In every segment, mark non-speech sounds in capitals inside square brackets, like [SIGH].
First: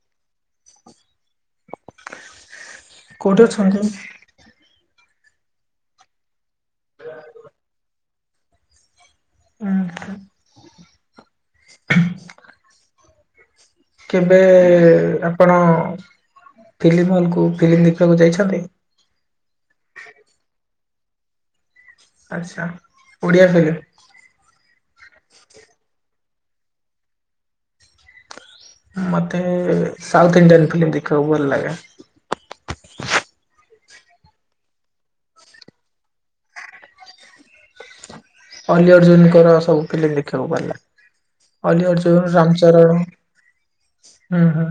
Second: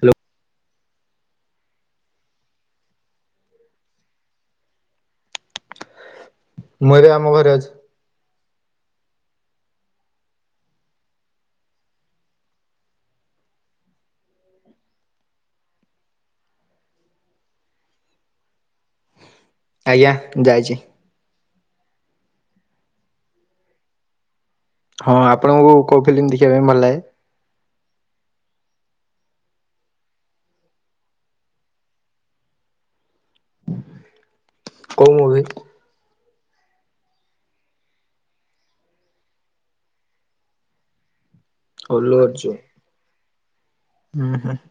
Hello. କୋଉଠି ଅଛନ୍ତି? ମୁ ଏଇଠି ଆମ ଘରେ ଅଛି। ହୁଁ ହୁ। କେବେ ଆପଣ ଫିଲ୍ମ ହଲକୁ ଫିଲ୍ମ ଦେଖିବାକୁ ଯାଇଛନ୍ତି? ଆଜ୍ଞା ଯାଇଛି। ଆଚ୍ଛା ଓଡିଆ ଫିଲ୍ମ। ହଁ ଆପଣଙ୍କୁ କେଉଁ ଫିଲ୍ମ ଦେଖିବା ପାଇଁ ଭଲ ଲାଗେ? ମତେ ସାଉଥ ଇଣ୍ଡିଆନ୍ ଫିିଲ୍ମ୍ ଦେଖିବାକୁ ଭଲ ଲାଗେ। କେଉଁ ମୁଭି? ଅଲି ଅର୍ଜୁନଙ୍କର ସବୁ ଫିଲ୍ମ ଦେଖିବାକୁ ଭଲ ଲାଗେ। ଅଲି ଅର୍ଜୁନ ରାମଚରଣ। ହୁଁ ହୁଁ।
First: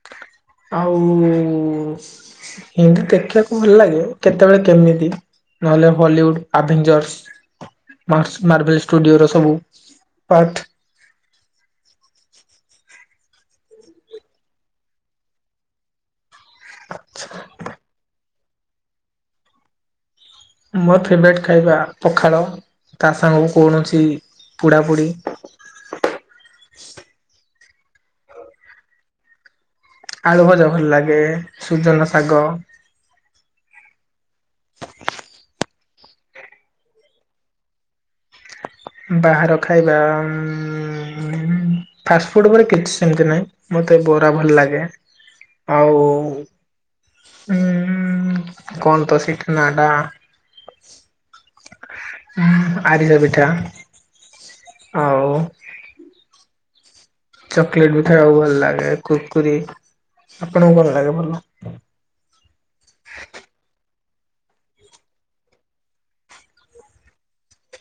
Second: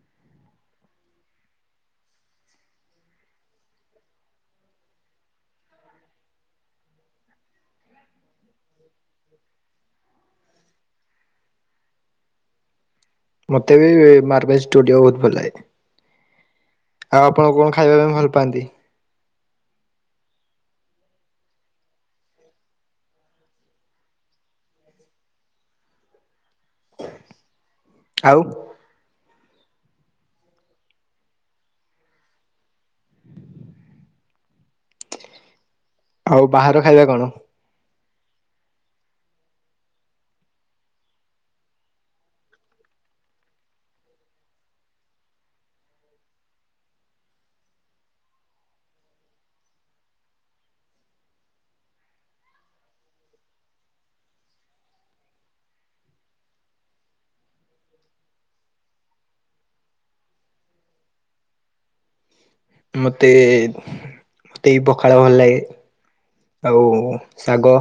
ଆଉ ହିନ୍ଦୀ ଦେଖିବାକୁ ଭଲ ଲାଗେ କେତେବେଳେ କେମିତି ନହେଲେ ହଲିଉଡ। ଆଭେଞ୍ଜର୍ସ ମାସ ମାର୍ବେଲ ଷ୍ଟୁଡିଓର ସବୁ ପାର୍ଟ। ମୋତେ ବି ମାର୍ଭେଲ ଷ୍ଟୁଡିଓ ବହୁତ ଭଲ ଲାଗେ। ଆଉ ଆପଣ କଣ ଖାଇବା ପାଇଁ ଭଲ ପାଆନ୍ତି? ମୋର ଫେବରାଇଟ୍ ଖାଇବା ପଖାଳ। ତା ସାଙ୍ଗକୁ କୌଣସି ପୋଡାପୁଡ଼ି। ଆଉ? ଆଳୁ ଭଜା ଭଲ ଲାଗେ ସୁଜୁନା ଶାଗ। ଆଉ ବାହାର ଖାଇବା କଣ? ବାହାର ଖାଇବା ଉମ ଫାଷ୍ଟଫୁଡ ଉପରେ କିଛି ସେମିତି ନାହିଁ। ମତେ ବରା ଭଲ ଲାଗେ। ଆଉ ହୁଁ କଣ ତ ସେଇଟା ନାଁ ଟା? ହଁ ଆରିସା ପିଠା। ଆଉ। ଚକୋଲେଟ ବି ଖାଇବାକୁ ଭଲ ଲାଗେ, କୁରକୁରି ଆପଣଙ୍କୁ କଣ ଲାଗେ ଭଲ? ମତେ ମତେ ବି ପଖାଳ ଭଲ ଲାଗେ। ଆଉ ଶାଗ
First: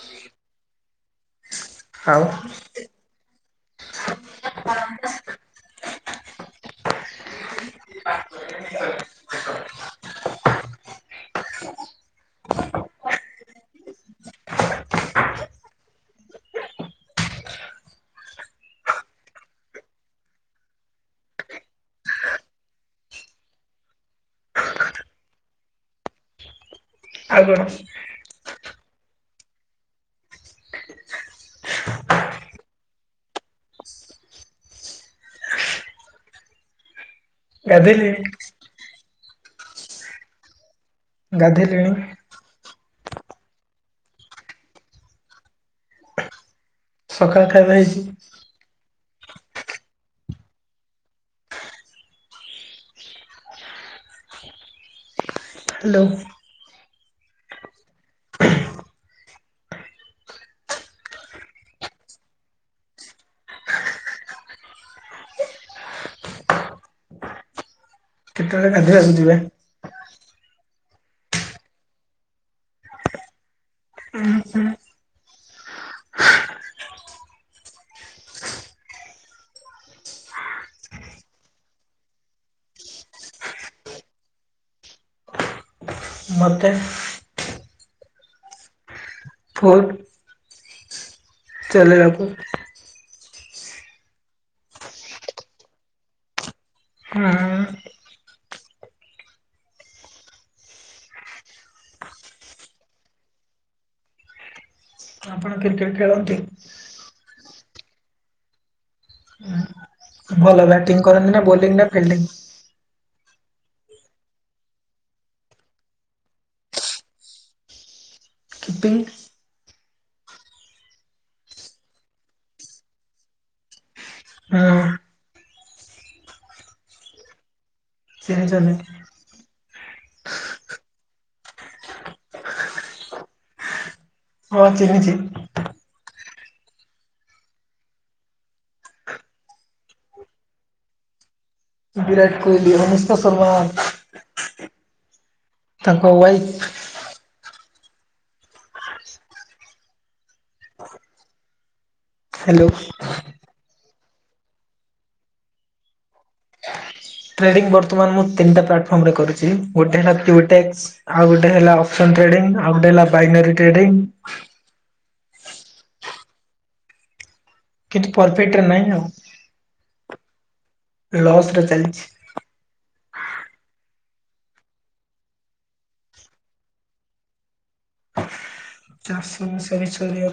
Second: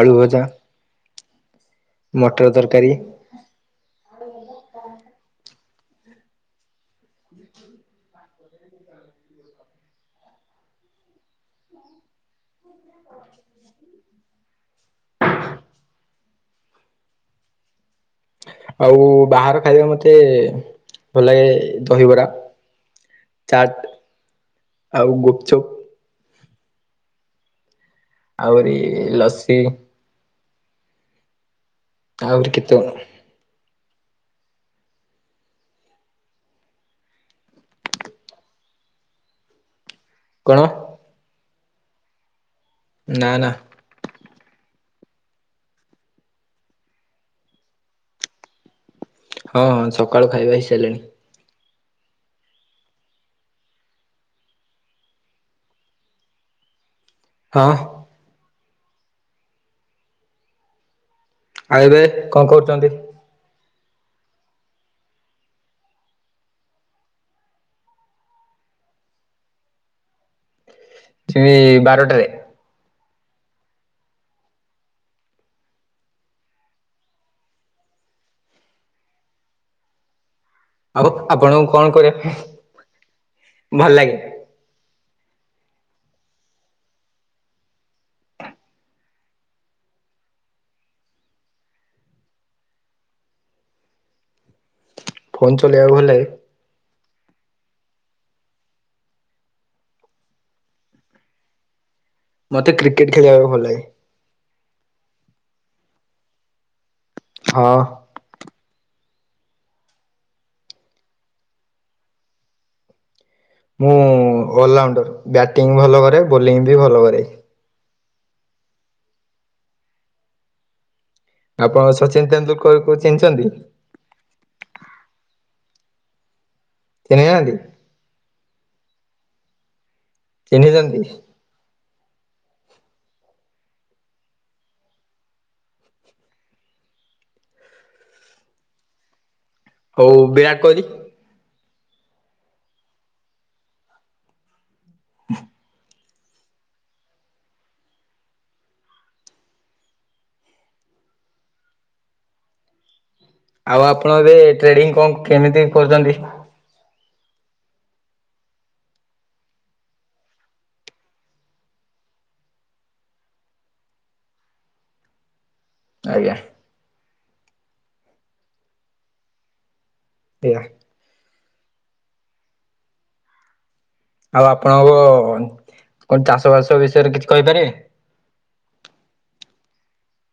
ଆଳୁ ଭଜା। ଆଉ ମଟର ତରକାରୀ। ଆଉ ବାହାର ଖାଇବା ମତେ ଭଲ ଲାଗେ ଦହିବରା। ଚାଟ ଆଉ ଗୁପଚୁପ। ଆଉ କଣ? ଆହୁରି ଲସି। ଆହୁରି କେତେ କଣ। ଗାଧେଇଲେଣି। କଣ? ଗାଧେଇଲେଣି? ନା ନା। ସକାଳ ଖାଇବା ହେଇଛି? ହଁ ହଁ ସକାଳୁ ଖାଇବା ହେଇସାରିଲାଣି। ହ୍ୟାଲୋ? ହଁ। ଆଉ ଏବେ କଣ କରୁଛନ୍ତି? କେତେବେଳେ ଗାଧେଇବା କୁ ଯିବେ? ସେ ବାରଟାରେ। ହୁଁ ହୁଁ। ଆଉ ଆପଣଙ୍କୁ କଣ କରିବା ପାଇଁ ଭଲ ଲାଗେ? ମତେ ଫୋନ - ଚଲେଇବାକୁ। ଫୋନ୍ ଚଲେଇବାକୁ ଗଲେ ହୁଁ। ମତେ କ୍ରିକେଟ ଖେଳିବାକୁ ଭଲ ଲାଗେ। ଆପଣ କ୍ରିକେଟ୍ ଖେଳନ୍ତି? ହଁ। ଭଲ ବ୍ୟାଟିଂ କରନ୍ତି ନା ବୋଲିଂ ନା ଫିଲ୍ଡିଂ? ମୁଁ ଅଲରାଉଣ୍ଡର୍ ବ୍ୟାଟିଂ ଭଲ କରେ, ବୋଲିଂ ବି ଭଲ କରେ। କିପିଙ୍ଗ? ଆପଣ ସଚିନ ତେନ୍ଦୁଲୁକର କୁ ଚିହ୍ନିଛନ୍ତି? ହୁଁ। ଚିହ୍ନିନାହାନ୍ତି? ସେ ଜଣେ ଚିହ୍ନିଛନ୍ତି? ହଁ ଚିହ୍ନିଛି। ହଉ ବିରାଟ କୋହଲି? ବିରାଟ କୋହିଲ ଅନୁଷ୍କାଶର୍ମା ହଁ। ତାଙ୍କ ୱାଇଫ୍। ହ୍ୟାଲୋ? ଆଉ ଆପଣ ଏବେ ଟ୍ରେଡିଙ୍ଗ କଣ କେମିତି କରୁଛନ୍ତି? ଟ୍ରେଡିଙ୍ଗ ବର୍ତ୍ତମାନ ମୁଁ ତିନିଟା ପ୍ଲାଟଫର୍ମ ରେ କରୁଛି, ଗୋଟେ ହେଲା ପ୍ୟୁଟେକ୍ସ ଆଉ ଗୋଟେ ହେଲା ଅପ୍ ସନ ଟ୍ରେଡିଂ ଆଉ ଗୋଟେ ହେଲା ପାଇନେରୀ ଟ୍ରେଡିଂ। ଆଜ୍ଞା। କିନ୍ତୁ ପରଫିଟ୍‌ରେ ନାହିଁ ଆଉ। ଇହା। ଲସ ରେ ଚାଲିଛି। ଆଉ ଆପଣକୁ କଣ ଚାଷ ବାସ ବିଷୟରେ କିଛି କହିପାରିବେ? ଚାଷ ବାସ ବିସରେ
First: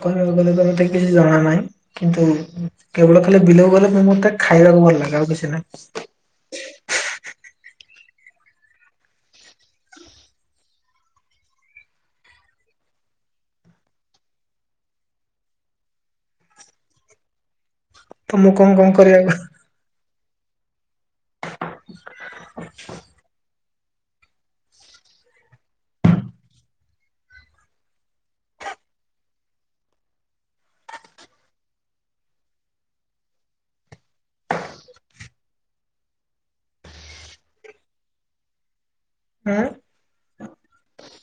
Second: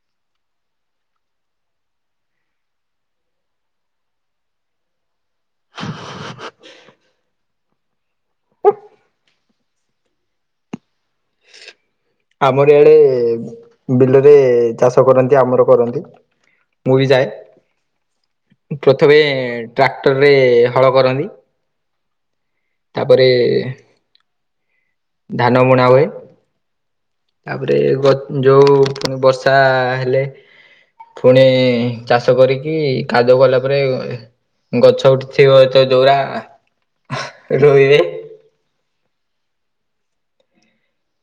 କହିବାକୁ ଗଲେ ତ ମତେ କିଛି ଜଣା ନାହିଁ। କିନ୍ତୁ କେବଳ ଖାଲି ବିଲକୁ ଗଲେ ମତେ ଖାଇବାକୁ ଭଲ ଲାଗେ ଆଉ କିଛି ନାହିଁ। ଆମରି ଆଡେ ବିଲରେ ଚାଷ କରନ୍ତି ଆମର କରନ୍ତି। ମୁଁ ବି ଯାଏ, ତ ମୁଁ କଣ କଣ ପ୍ରଥମେ କରିବାକୁ ଟ୍ରାକ୍ଟର ରେ ହଳ କରନ୍ତି। ତାପରେ ଧାନ ବୁଣା ହୁଏ। ତାପରେ ଗ୍ ଯୋଉ ବର୍ଷା ହେଲେ ଫୁଣି ଚାଷ କରିକି କାଦୁଅ କଲା ପରେ ଗଛ ଉଠି ଥିବତ ଯୋଉରା ରୋଇବେ। ଆଁ।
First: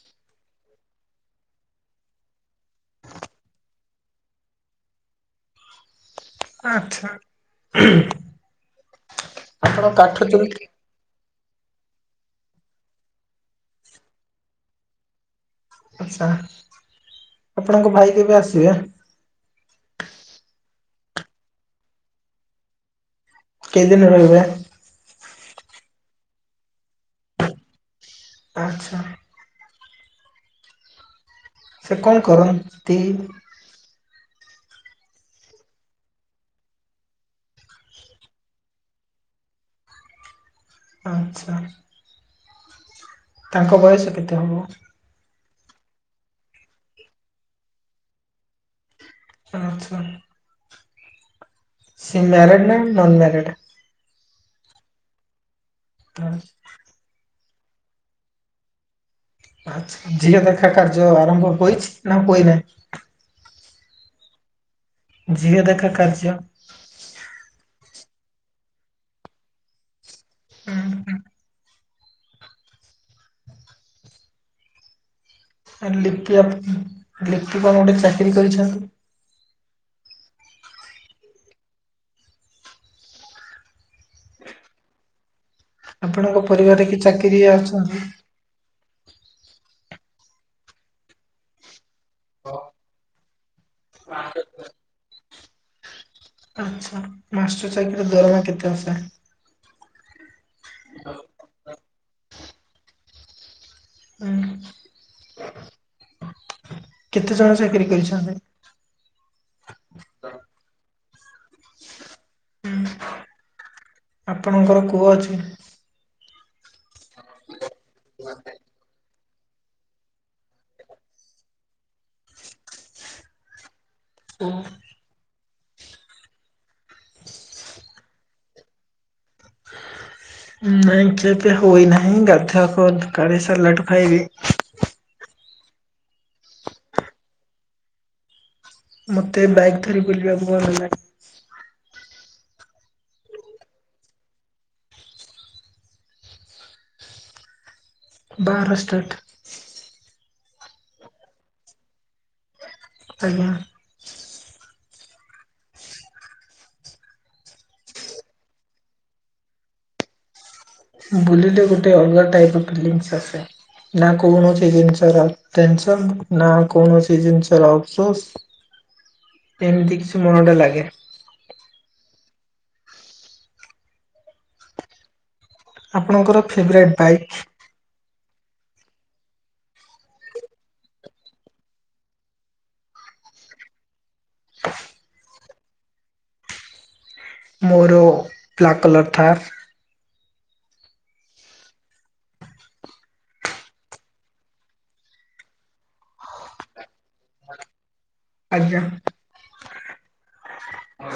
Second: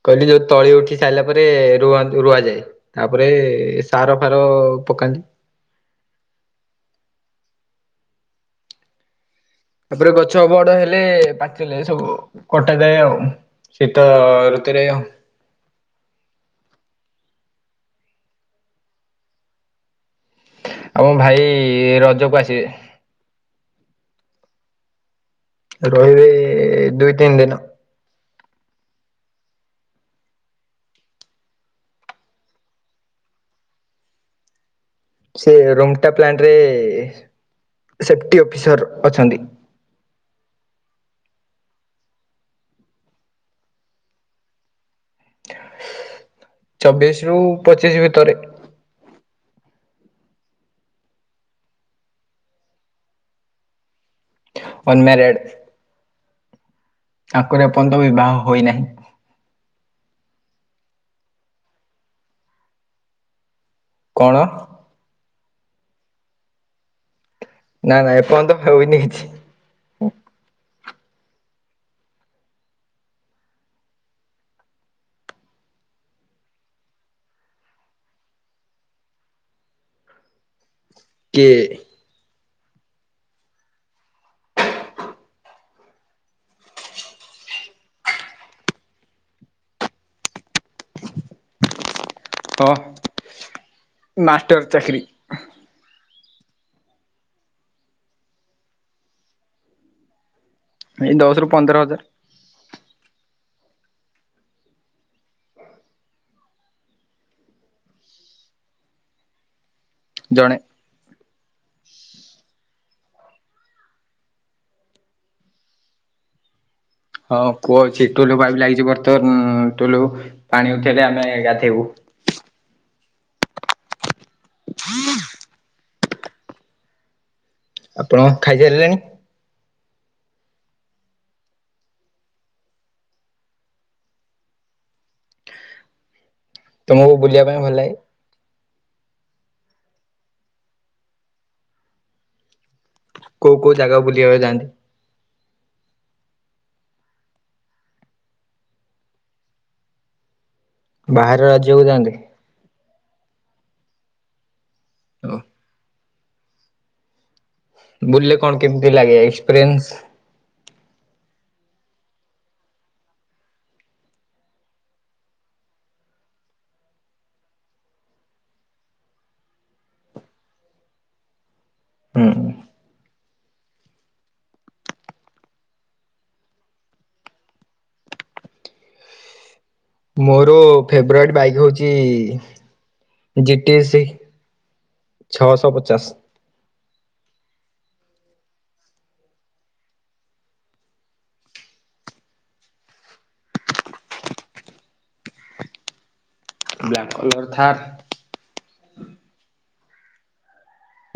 କହିଲି ଯୋଉ ତଳି ଉଠି ସାଇଲା ପରେ ରୁଅନ୍ତି ରୁଆଯାଏ। ତାପରେ ସାର ଫାର ପକାନ୍ତି। ଆଚ୍ଛା। ଆପଣ ତାପରେ କାଠ ଗଛ ଚୁଲି ବଡ ହେ ଲେ ପାଚିଲେ ସବୁ କଟାଯାଏ ଆଉ ଶୀତ ଋତୁରେ ଆଉ। ଆଛା, ଆପଣଙ୍କ ଭାଇ କେବେ ଆସିବେ? ଆମ ଭାଇ ରଜକୁ ଆସିବେ। କେଇଦିନ ରହିବେ? ରହିବେ ଦୁଇ ତିନ ଦିନ। ଆଚ୍ଛା। ସେ କଣ କରନ୍ତି? ସେ ରୁଙ୍ଗଟା ପ୍ଲାଣ୍ଟରେ ସେଫ୍‌ଟି ଅଫିସର ଅଛନ୍ତି। ଆଚ୍ଛା। ତାଙ୍କ ବୟସ କେତେ ହବ? ଚବିଶ ରୁ ପଚିଶି ଭିତରେ। ଆଚ୍ଛା। ସେ ମ୍ୟାରେଡ୍‌ ନା ନନ୍ ମ୍ୟାରେଡ? ଅନମ୍ୟାରେଡ଼୍। ଥା। ତାଙ୍କର ଏପର୍ଯ୍ୟନ୍ତ ବିବାହ ହୋଇନାହିଁ। ଆଛା ଝିଅ ଦେଖା କାର୍ଯ୍ୟ ଆରମ୍ଭ ହୋଇଛି ନା ହୋଇନାହିଁ। କଣ? ଝିଅ ଦେଖା କାର୍ଯ୍ୟ। ନା ନା ଏପର୍ଯ୍ୟନ୍ତ ହୋଇନି କିଛି। ହୁଁ ହୁଁ। ହଁ ଲିପି ଅପ୍ ଲିପି କଣ ଗୋଟେ ଚାକିରି କରିଛନ୍ତି। କିଏ? ଆପଣଙ୍କ ପରିବାରରେ କି ଚାକିରିଆ ଅଛନ୍ତି? ହ ମାଷ୍ଟର ଚାକିରି। ଆଛା, ମାଷ୍ଟର ଚାକିରି ର ଦରମା କେତେ ଆସେ? ଏଇ ଦଶ ରୁ ପନ୍ଦର ହଜାର। ହୁଁ। କେତେ ଜଣ ଚାକିରି କରିଛନ୍ତି? ଜଣେ। ହୁଁ, ଆପଣଙ୍କର କୁଅ ଅଛି? ହଁ କୁଅ ଅଛି ଟୁଲୁ ପାଇପ୍ ଲାଗିଛି ବର୍ତ୍ତମାନ ଟୁଲୁ ପାଣି ଉଠେଇଲେ ଆମେ ଗାଧେଇବୁ। ହୁଁ। [INAUDIBLE] [INAUDIBLE] ଆପଣ ଖାଇସାରିଲେଣି? ନାଇଁ ଖିଆପିଆ ହୋଇନାହିଁ ଗାଧୁଆକୁ ଗାଧେଇ ସାରିଲାଠୁ ଖାଇବି। ତମକୁ ବୁଲିବା ପାଇଁ ଭଲ ଲାଗେ? ମତେ ବାଇକ୍ ଧରି ବୁଲିବାକୁ ଭଲ ଲାଗେ। କୋଉ କୋଉ ଜାଗା ବୁଲିବାକୁ ଯାଆନ୍ତି? ବାହାର ଷ୍ଟେଟ୍। ବାହାର ରାଜ୍ୟକୁ ଯାଆନ୍ତି। ଆଜ୍ଞା। ଓ ବୁଲିଲେ କଣ କେମିତି ଲାଗେ ଏକ୍ସପ୍ରେନ୍ସ? ବୁଲିଲେ ଗୋଟେ ଅଲଗା ଟାଇପ୍ ଫିଲଙ୍ଗସ୍ ଆସେ ନା କୌଣସି ଜିନିଷର ଟେନସନ୍ ନା କୌଣସି ଜିନିଷର ଅଫସୋସ୍। ଏମିତି କିଛି ମନଟା ଲାଗେ। ହୁଁ ଆପଣଙ୍କର ଫେବରାଇଟ୍ ବାଇକ୍? ମୋର ଫେବରାଇଟ୍ ବାଇକ୍ ହଉଛି ଜି ଟି ଏସି। ଛଅଶହ ପଚାଶ। ମୋର black colour Thar. Black colour Thar. ଆଜ୍ଞା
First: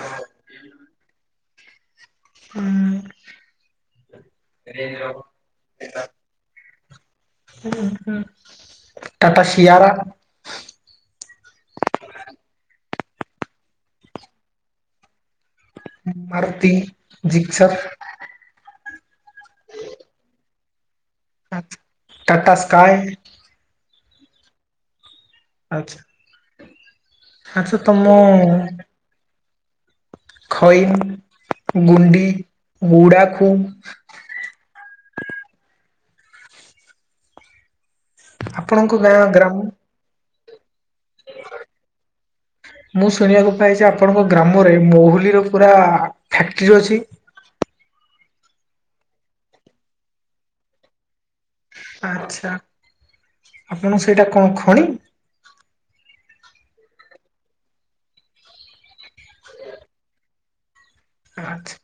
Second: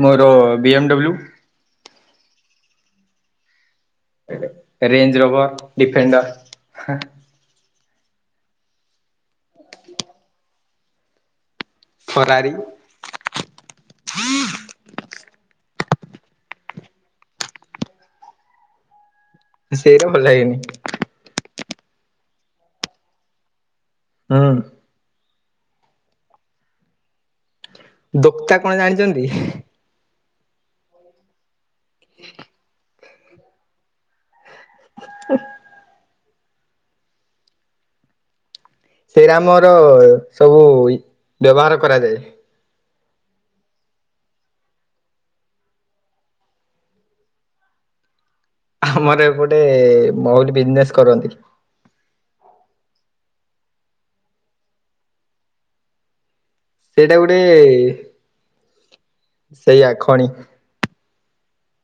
ମୋର ବି ଏମ୍ ଡବ୍ଲୁ। ଉଁ ରେଞ୍ଜ୍ ରୋଭର ଡିଫେଣ୍ଡର। ହୁଁ ହୁଁ Tata Sierra. Ferrari. Maruti, Gixxer. ସେଇରା ଭଲ ଲାଗେନି। ଟାଟା ସ୍କାଏ। ହୁଁ ଆଚ୍ଛା। ଆଛା ତମ ଦୋକ୍ତା କଣ ଜାଣିଛନ୍ତି? ଖଇନି ଗୁଣ୍ଡି ଗୁଡାଖୁ। ଆପଣଙ୍କୁ ସେରା ମର ସବୁ ବ୍ୟବହାର କରାଯାଏ। ମୁଁ ଶୁଣିବାକୁ ପାଇଛି ଆପଣଙ୍କ ଗ୍ରାମରେ ମହୁଲିର ପୁରା ଫ୍ୟାକ୍ଟ୍ରି ଅଛି। ଆମର ଏପଟେ ମହୁଲି ବିଜନେସ୍ କରନ୍ତି। ଆଚ୍ଛା ଆପଣ ସେଇଟା କଣ ଖଣି? ସେଇଟା ଗୋଟେ ସେଇଆ ଖଣି। ଆଛା।